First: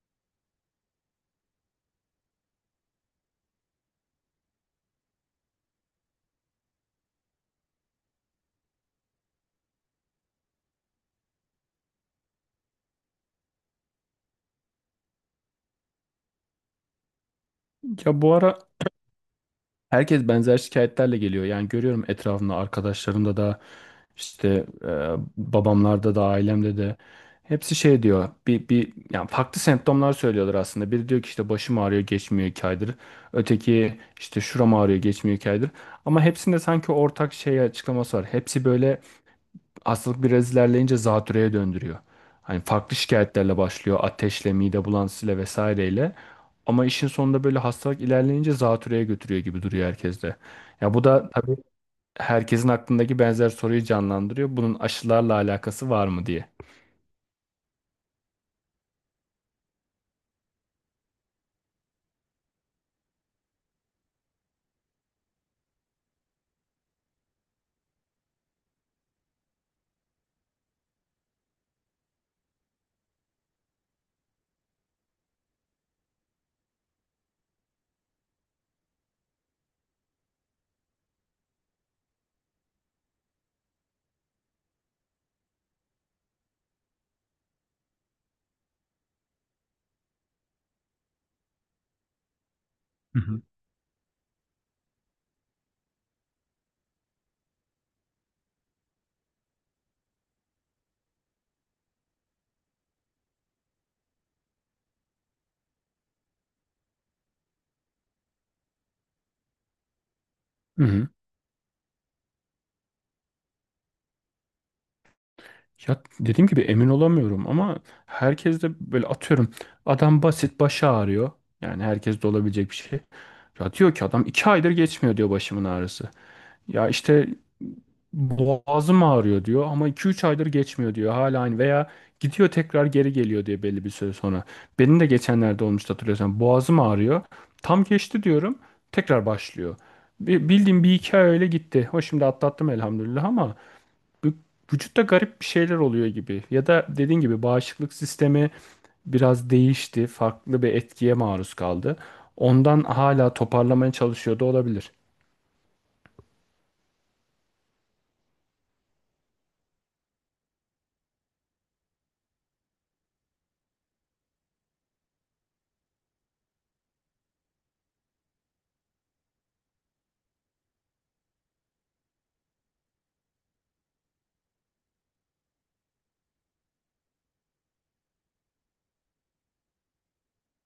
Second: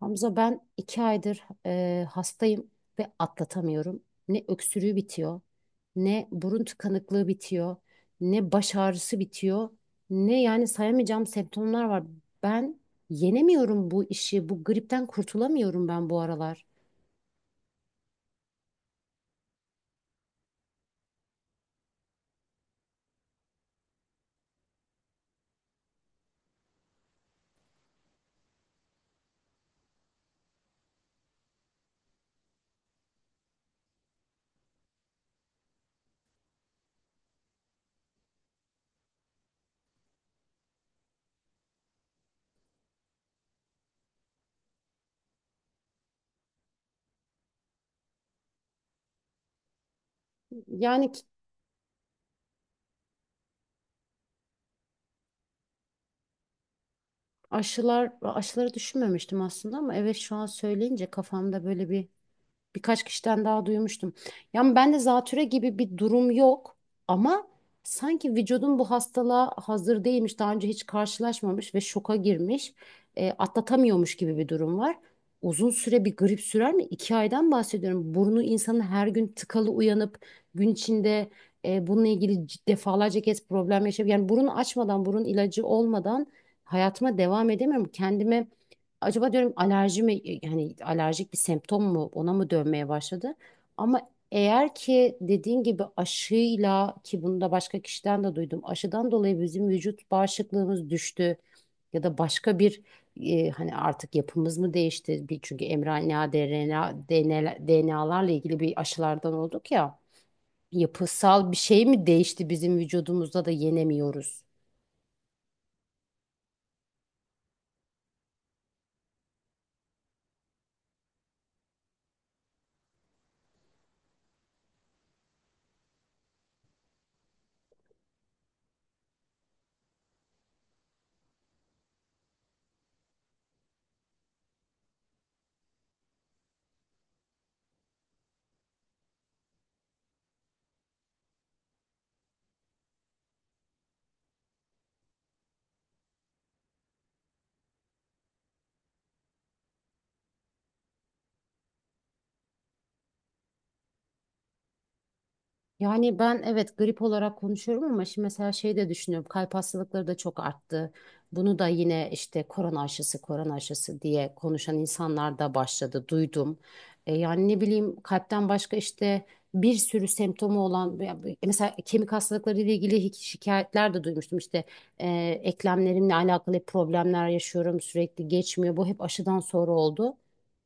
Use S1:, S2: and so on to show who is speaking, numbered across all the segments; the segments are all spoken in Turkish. S1: Hamza, ben iki aydır hastayım ve atlatamıyorum. Ne öksürüğü bitiyor, ne burun tıkanıklığı bitiyor, ne baş ağrısı bitiyor, ne yani sayamayacağım semptomlar var. Ben yenemiyorum bu işi, bu gripten kurtulamıyorum ben bu aralar.
S2: Ya bu ara herkes benzer şikayetlerle geliyor. Yani görüyorum etrafımda arkadaşlarımda da işte e, babamlarda da ailemde de hepsi şey diyor. Bir yani farklı semptomlar söylüyorlar aslında. Biri diyor ki işte başım ağrıyor geçmiyor iki aydır. Öteki işte şuram ağrıyor geçmiyor iki aydır. Ama hepsinde sanki ortak şey açıklaması var. Hepsi böyle hastalık biraz ilerleyince zatürreye döndürüyor. Hani farklı şikayetlerle başlıyor. Ateşle, mide bulantısıyla vesaireyle. Ama işin sonunda böyle hastalık ilerleyince zatürreye götürüyor gibi duruyor herkeste. Ya bu
S1: Yani ki-
S2: da tabii herkesin aklındaki benzer soruyu canlandırıyor. Bunun aşılarla alakası var mı diye.
S1: Aşılar, aşıları düşünmemiştim aslında ama evet, şu an söyleyince kafamda böyle bir birkaç kişiden daha duymuştum. Yani ben de zatüre gibi bir durum yok ama sanki vücudum bu hastalığa hazır değilmiş, daha önce hiç karşılaşmamış ve şoka girmiş, atlatamıyormuş gibi bir durum var. Uzun süre bir grip sürer mi? İki aydan bahsediyorum. Burnu insanın her gün tıkalı uyanıp gün içinde bununla ilgili defalarca kez problem yaşayıp yani burun açmadan, burun ilacı olmadan hayatıma devam edemiyorum. Kendime acaba diyorum, alerji mi, yani alerjik bir semptom mu, ona mı dönmeye
S2: Hı
S1: başladı?
S2: hı.
S1: Ama eğer ki dediğin gibi aşıyla, ki bunu da başka kişiden de duydum, aşıdan dolayı bizim vücut bağışıklığımız düştü ya da başka bir, hani artık yapımız mı değişti? Bir, çünkü mRNA, DRNA, DNA'larla ilgili bir aşılardan olduk ya,
S2: Hı hı.
S1: yapısal bir şey mi değişti bizim vücudumuzda da yenemiyoruz?
S2: Ya dediğim gibi emin olamıyorum ama herkes de böyle atıyorum adam basit başı ağrıyor. Yani herkes de olabilecek bir şey. Ya diyor ki adam iki aydır geçmiyor diyor başımın ağrısı. Ya işte boğazım ağrıyor diyor ama 2-3 aydır geçmiyor diyor hala aynı veya gidiyor tekrar geri geliyor diye belli bir süre sonra. Benim de geçenlerde olmuştu hatırlıyorsan boğazım ağrıyor tam geçti diyorum tekrar başlıyor. Bildiğim bir iki ay öyle gitti. O şimdi atlattım elhamdülillah ama bu- vücutta garip bir şeyler oluyor gibi. Ya da dediğin gibi bağışıklık sistemi biraz değişti. Farklı bir etkiye maruz kaldı. Ondan hala toparlamaya çalışıyor da olabilir.
S1: Yani ben evet grip olarak konuşuyorum ama şimdi mesela şey de düşünüyorum. Kalp hastalıkları da çok arttı. Bunu da yine işte korona aşısı, korona aşısı diye konuşan insanlar da başladı, duydum. E, yani ne bileyim kalpten başka işte bir sürü semptomu olan ya mesela kemik hastalıkları ile ilgili şikayetler de duymuştum. İşte, e, eklemlerimle alakalı hep problemler yaşıyorum, sürekli geçmiyor. Bu hep aşıdan sonra oldu.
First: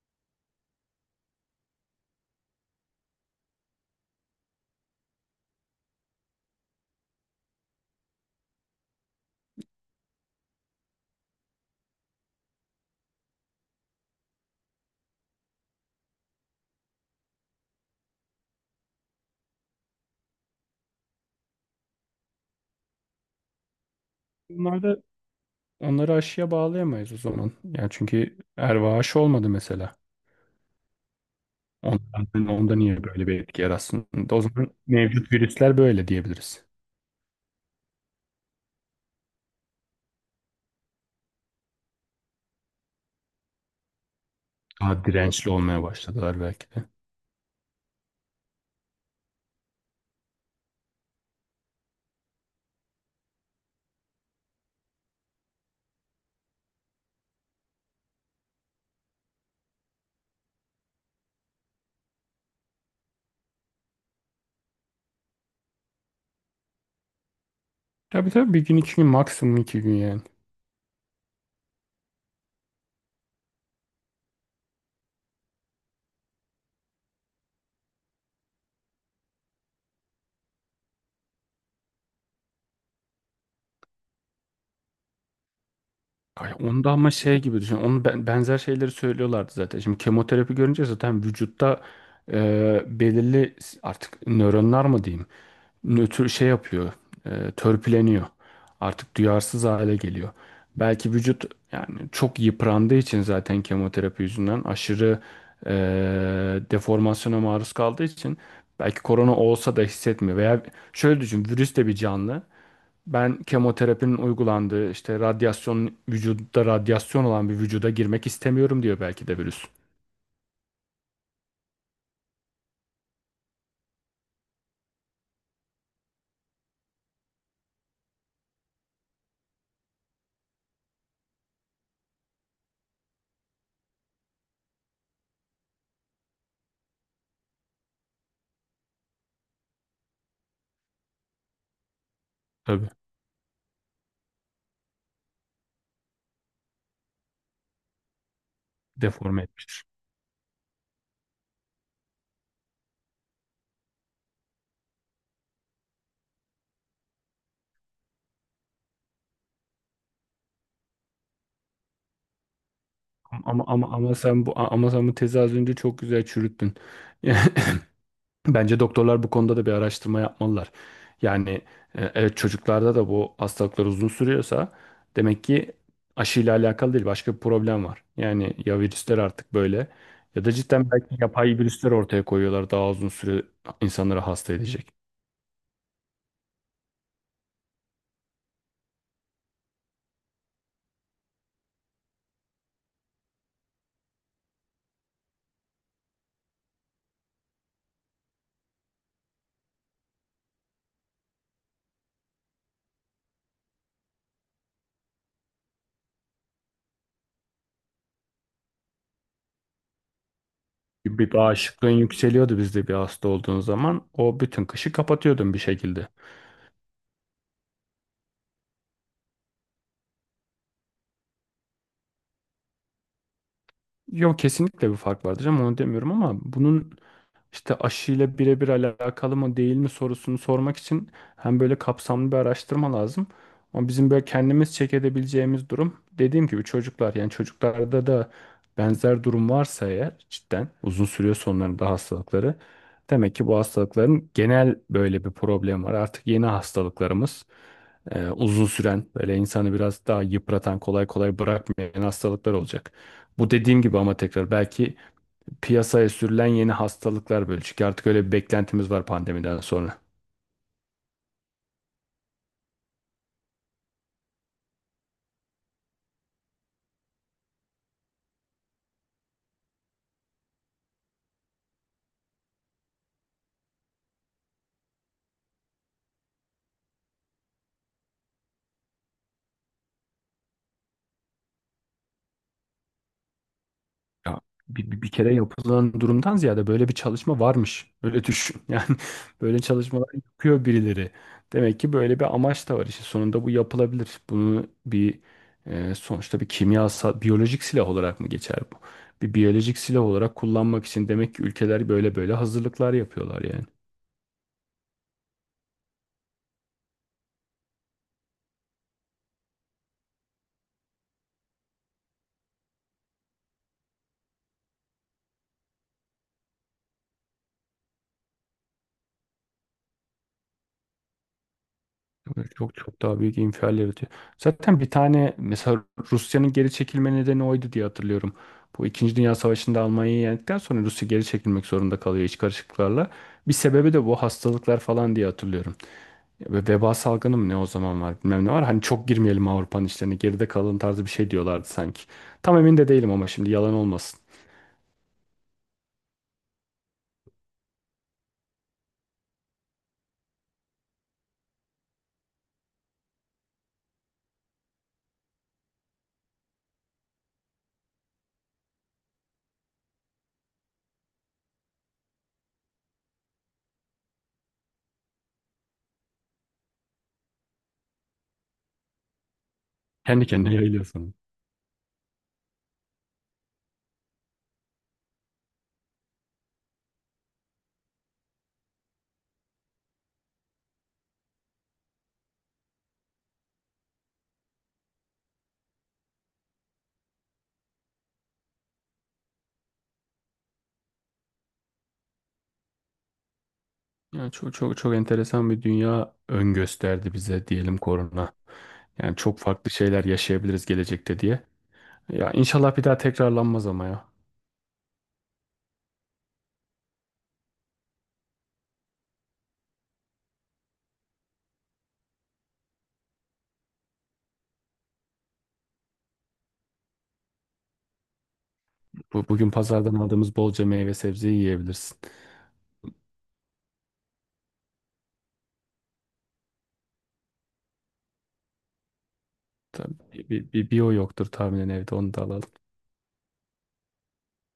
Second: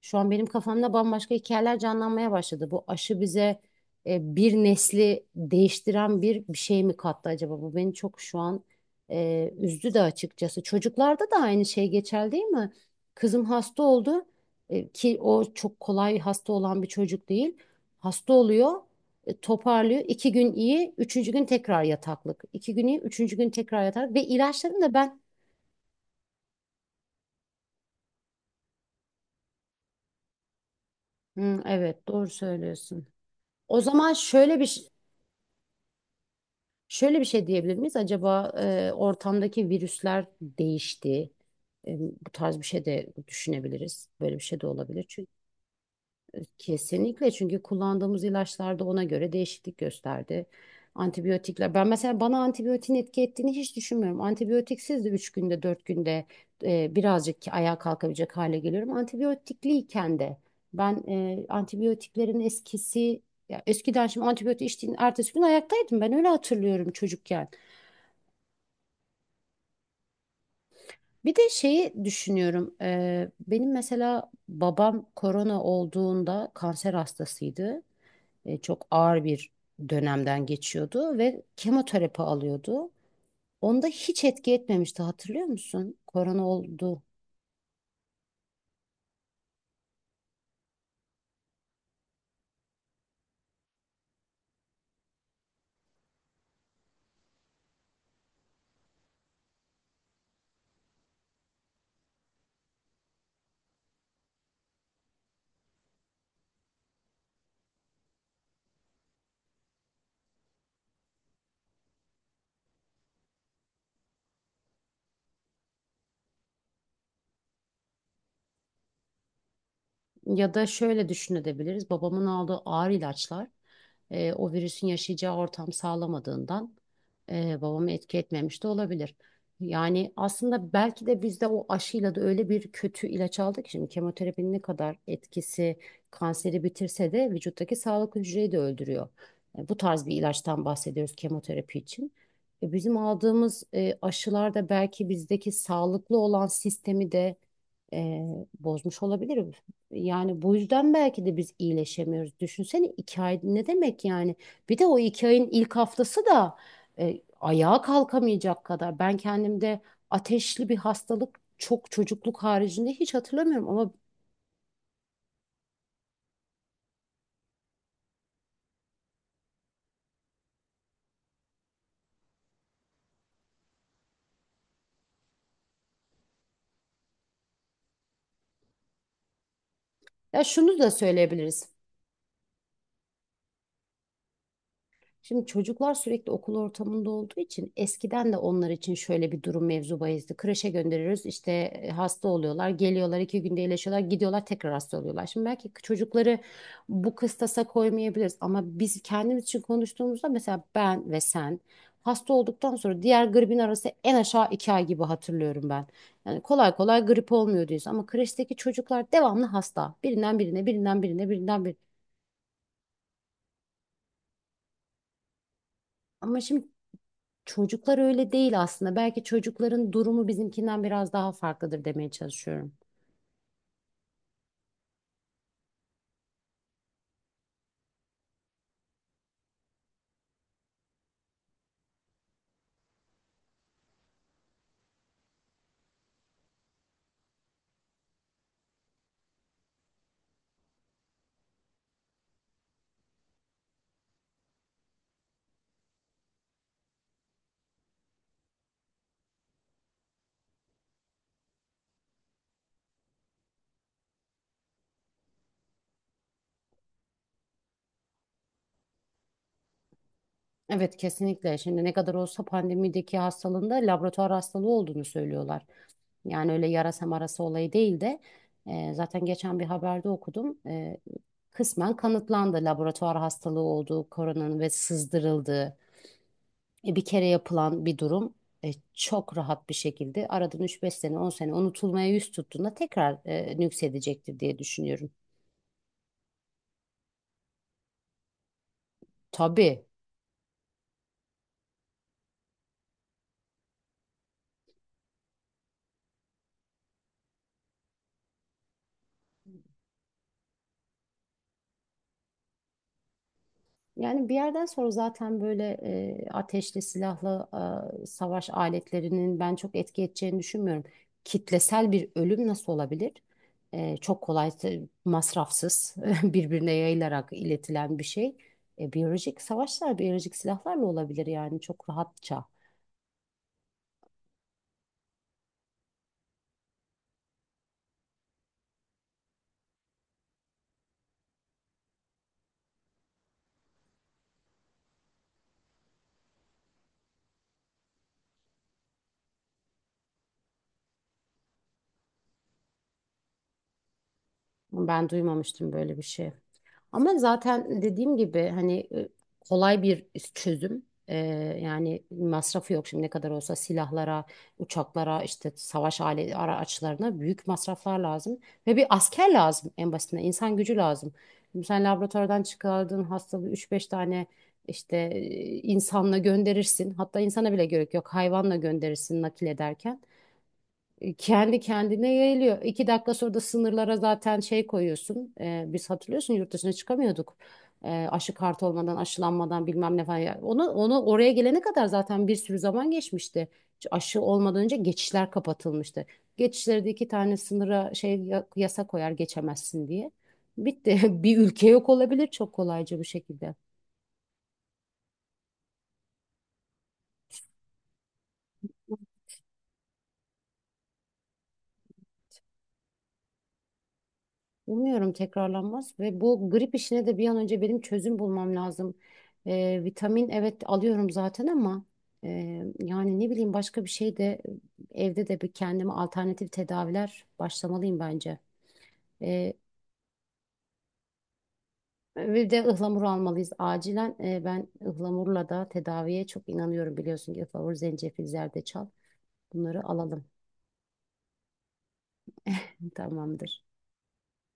S1: Şu an benim kafamda bambaşka hikayeler canlanmaya başladı. Bu aşı bize bir nesli değiştiren bir şey mi kattı acaba? Bu beni çok şu an üzdü de açıkçası. Çocuklarda da aynı şey geçerli değil mi? Kızım hasta oldu, ki o çok kolay hasta olan bir çocuk değil. Hasta oluyor, toparlıyor. İki gün iyi, üçüncü gün tekrar yataklık. İki gün iyi, üçüncü gün tekrar yataklık. Ve ilaçlarını da ben...
S2: Onları aşıya bağlayamayız o zaman. Yani çünkü erva aşı olmadı mesela.
S1: Hı, evet,
S2: Ondan,
S1: doğru
S2: hani onda niye
S1: söylüyorsun.
S2: böyle bir etki
S1: O
S2: yaratsın?
S1: zaman
S2: O
S1: şöyle bir
S2: zaman
S1: ş-
S2: mevcut virüsler böyle diyebiliriz.
S1: Şöyle bir şey diyebilir miyiz? Acaba ortamdaki virüsler değişti. E, bu tarz bir şey de düşünebiliriz. Böyle bir şey de olabilir.
S2: Daha
S1: Çünkü
S2: dirençli olmaya başladılar belki de.
S1: kesinlikle, çünkü kullandığımız ilaçlarda ona göre değişiklik gösterdi. Antibiyotikler. Ben mesela bana antibiyotin etki ettiğini hiç düşünmüyorum. Antibiyotiksiz de 3 günde, 4 günde birazcık ayağa kalkabilecek hale geliyorum. Antibiyotikliyken de ben antibiyotiklerin eskisi, ya eskiden, şimdi antibiyotik içtiğin ertesi gün ayaktaydım. Ben öyle hatırlıyorum çocukken.
S2: Tabii tabii bir gün iki gün maksimum iki gün yani.
S1: Bir de şeyi düşünüyorum. Benim mesela babam korona olduğunda kanser hastasıydı. E, çok ağır bir dönemden geçiyordu ve kemoterapi alıyordu. Onda hiç etki etmemişti, hatırlıyor musun? Korona
S2: Ay onda
S1: oldu.
S2: ama şey gibi düşün. Onun benzer şeyleri söylüyorlardı zaten. Şimdi kemoterapi görünce zaten vücutta belirli artık nöronlar mı diyeyim? Nötr şey yapıyor, törpüleniyor. Artık duyarsız hale geliyor. Belki vücut yani çok yıprandığı için zaten kemoterapi yüzünden aşırı e, deformasyona maruz kaldığı için belki korona olsa da hissetmiyor. Veya şöyle düşün, virüs de bir canlı. Ben kemoterapinin uygulandığı işte radyasyon vücutta radyasyon olan bir vücuda girmek istemiyorum diyor belki de virüs.
S1: Ya da şöyle düşünebiliriz. Babamın aldığı ağır ilaçlar o virüsün yaşayacağı ortam sağlamadığından babamı etki etmemiş de olabilir. Yani aslında belki de biz de o aşıyla da öyle bir kötü ilaç aldık. Ki şimdi kemoterapinin ne kadar etkisi, kanseri bitirse de vücuttaki sağlık hücreyi de öldürüyor. E, bu tarz bir ilaçtan bahsediyoruz kemoterapi için. E,
S2: Tabii
S1: bizim aldığımız aşılar da belki bizdeki sağlıklı olan sistemi de e, bozmuş
S2: deforme
S1: olabilir.
S2: etmiştir.
S1: Yani bu yüzden belki de biz iyileşemiyoruz. Düşünsene iki ay ne demek yani? Bir de o iki ayın ilk haftası da ayağa kalkamayacak kadar. Ben kendimde ateşli bir hastalık çok, çocukluk haricinde hiç
S2: Ama ama
S1: hatırlamıyorum
S2: ama
S1: ama
S2: ama sen bu tezi az önce çok güzel çürüttün. Bence doktorlar bu konuda da bir araştırma yapmalılar. Yani evet çocuklarda da bu hastalıklar uzun sürüyorsa demek ki aşıyla alakalı değil başka bir problem var. Yani ya virüsler artık böyle
S1: ya
S2: ya da
S1: şunu da
S2: cidden belki yapay
S1: söyleyebiliriz.
S2: virüsler ortaya koyuyorlar daha uzun süre insanları hasta edecek.
S1: Şimdi çocuklar sürekli okul ortamında olduğu için eskiden de onlar için şöyle bir durum mevzu bahisdi. Kreşe gönderiyoruz işte, hasta oluyorlar, geliyorlar, iki günde iyileşiyorlar, gidiyorlar, tekrar hasta oluyorlar. Şimdi belki çocukları bu kıstasa koymayabiliriz ama biz kendimiz için konuştuğumuzda, mesela ben ve sen hasta olduktan sonra diğer gripin arası en aşağı iki ay gibi hatırlıyorum ben. Yani kolay kolay grip olmuyor diyoruz ama kreşteki çocuklar devamlı hasta. Birinden birine, birinden birine,
S2: Bir
S1: birinden birine.
S2: bağışıklığın yükseliyordu bizde bir hasta olduğun zaman o bütün kışı kapatıyordun bir şekilde.
S1: Ama şimdi çocuklar öyle değil aslında. Belki çocukların durumu bizimkinden biraz daha farklıdır demeye çalışıyorum.
S2: Yok kesinlikle bir fark vardır ama onu demiyorum ama bunun işte aşıyla birebir alakalı mı değil mi sorusunu sormak için hem böyle kapsamlı bir araştırma lazım. Ama bizim böyle kendimiz check edebileceğimiz durum dediğim gibi çocuklar yani çocuklarda da benzer durum varsa eğer cidden uzun sürüyor sonlarında hastalıkları. Demek ki bu hastalıkların genel böyle bir problem var. Artık yeni hastalıklarımız uzun süren böyle insanı biraz daha yıpratan kolay kolay bırakmayan hastalıklar olacak. Bu dediğim gibi ama tekrar belki piyasaya sürülen yeni hastalıklar böyle. Çünkü artık öyle bir beklentimiz var pandemiden sonra.
S1: Evet, kesinlikle. Şimdi ne kadar olsa pandemideki hastalığında laboratuvar hastalığı olduğunu söylüyorlar. Yani öyle yarasa marası olayı değil de zaten geçen bir haberde okudum. E, kısmen kanıtlandı laboratuvar hastalığı olduğu, koronanın ve sızdırıldığı, bir kere yapılan bir durum. E, çok rahat bir şekilde aradan üç beş sene, 10 sene unutulmaya yüz tuttuğunda tekrar nüksedecektir
S2: Ya
S1: diye düşünüyorum.
S2: bir kere yapılan durumdan ziyade böyle bir çalışma varmış. Öyle düşün. Yani böyle
S1: Tabii,
S2: çalışmalar yapıyor birileri. Demek ki böyle bir amaç da var. İşte sonunda bu yapılabilir. Bunu sonuçta bir kimyasal, biyolojik silah olarak mı geçer bu? Bir biyolojik silah olarak kullanmak için demek ki ülkeler böyle böyle hazırlıklar yapıyorlar yani.
S1: yani bir yerden sonra zaten böyle ateşli silahlı savaş aletlerinin ben çok etki edeceğini düşünmüyorum. Kitlesel bir ölüm nasıl olabilir? E, çok kolay, masrafsız, birbirine yayılarak iletilen bir şey. E, biyolojik savaşlar, biyolojik silahlarla olabilir yani çok rahatça.
S2: Çok çok daha büyük infial yaratıyor. Zaten bir tane mesela Rusya'nın geri çekilme nedeni oydu diye hatırlıyorum. Bu İkinci Dünya Savaşı'nda Almanya'yı yendikten sonra Rusya geri çekilmek zorunda kalıyor iç karışıklıklarla. Bir sebebi de bu hastalıklar falan diye hatırlıyorum. Ya ve veba salgını mı ne o zaman var bilmem ne var. Hani çok girmeyelim Avrupa'nın işlerine geride kalın tarzı bir şey diyorlardı sanki. Tam emin de değilim ama şimdi yalan olmasın.
S1: Ben duymamıştım böyle bir şey. Ama zaten dediğim gibi hani, kolay bir çözüm. Yani masrafı yok, şimdi ne kadar olsa silahlara, uçaklara, işte savaş alet araçlarına büyük masraflar lazım. Ve bir asker lazım, en basitinden insan gücü lazım. Şimdi sen laboratuvardan çıkardığın hastalığı üç beş tane işte, insanla gönderirsin. Hatta insana bile gerek yok, hayvanla gönderirsin nakil ederken.
S2: Kendi kendine yayılıyor.
S1: E, kendi kendine yayılıyor. İki dakika sonra da sınırlara zaten şey koyuyorsun. E, biz, hatırlıyorsun, yurt dışına çıkamıyorduk. E, aşı kartı olmadan, aşılanmadan bilmem ne falan. Ya onu, onu oraya gelene kadar zaten bir sürü zaman geçmişti. Aşı olmadan önce geçişler kapatılmıştı. Geçişlerde iki tane sınıra şey yasa koyar, geçemezsin diye. Bitti. Bir ülke yok olabilir çok kolayca bu şekilde.
S2: Yani çok çok çok enteresan bir dünya ön gösterdi bize diyelim korona. Yani çok farklı şeyler yaşayabiliriz gelecekte diye. Ya inşallah bir daha tekrarlanmaz ama ya.
S1: Umuyorum tekrarlanmaz ve bu grip işine de bir an önce benim çözüm bulmam lazım. Vitamin, evet, alıyorum zaten ama e, yani ne bileyim, başka bir şey de, evde de bir kendime alternatif tedaviler başlamalıyım bence.
S2: Bugün
S1: Ee,
S2: pazardan aldığımız bolca meyve sebzeyi yiyebilirsin.
S1: Bir de ıhlamur almalıyız acilen. Ben ıhlamurla da tedaviye çok inanıyorum, biliyorsun ki ıhlamur, zencefil, zerdeçal, bunları
S2: Tabii
S1: alalım.
S2: bir o yoktur tahminen evde onu da alalım.
S1: Tamamdır.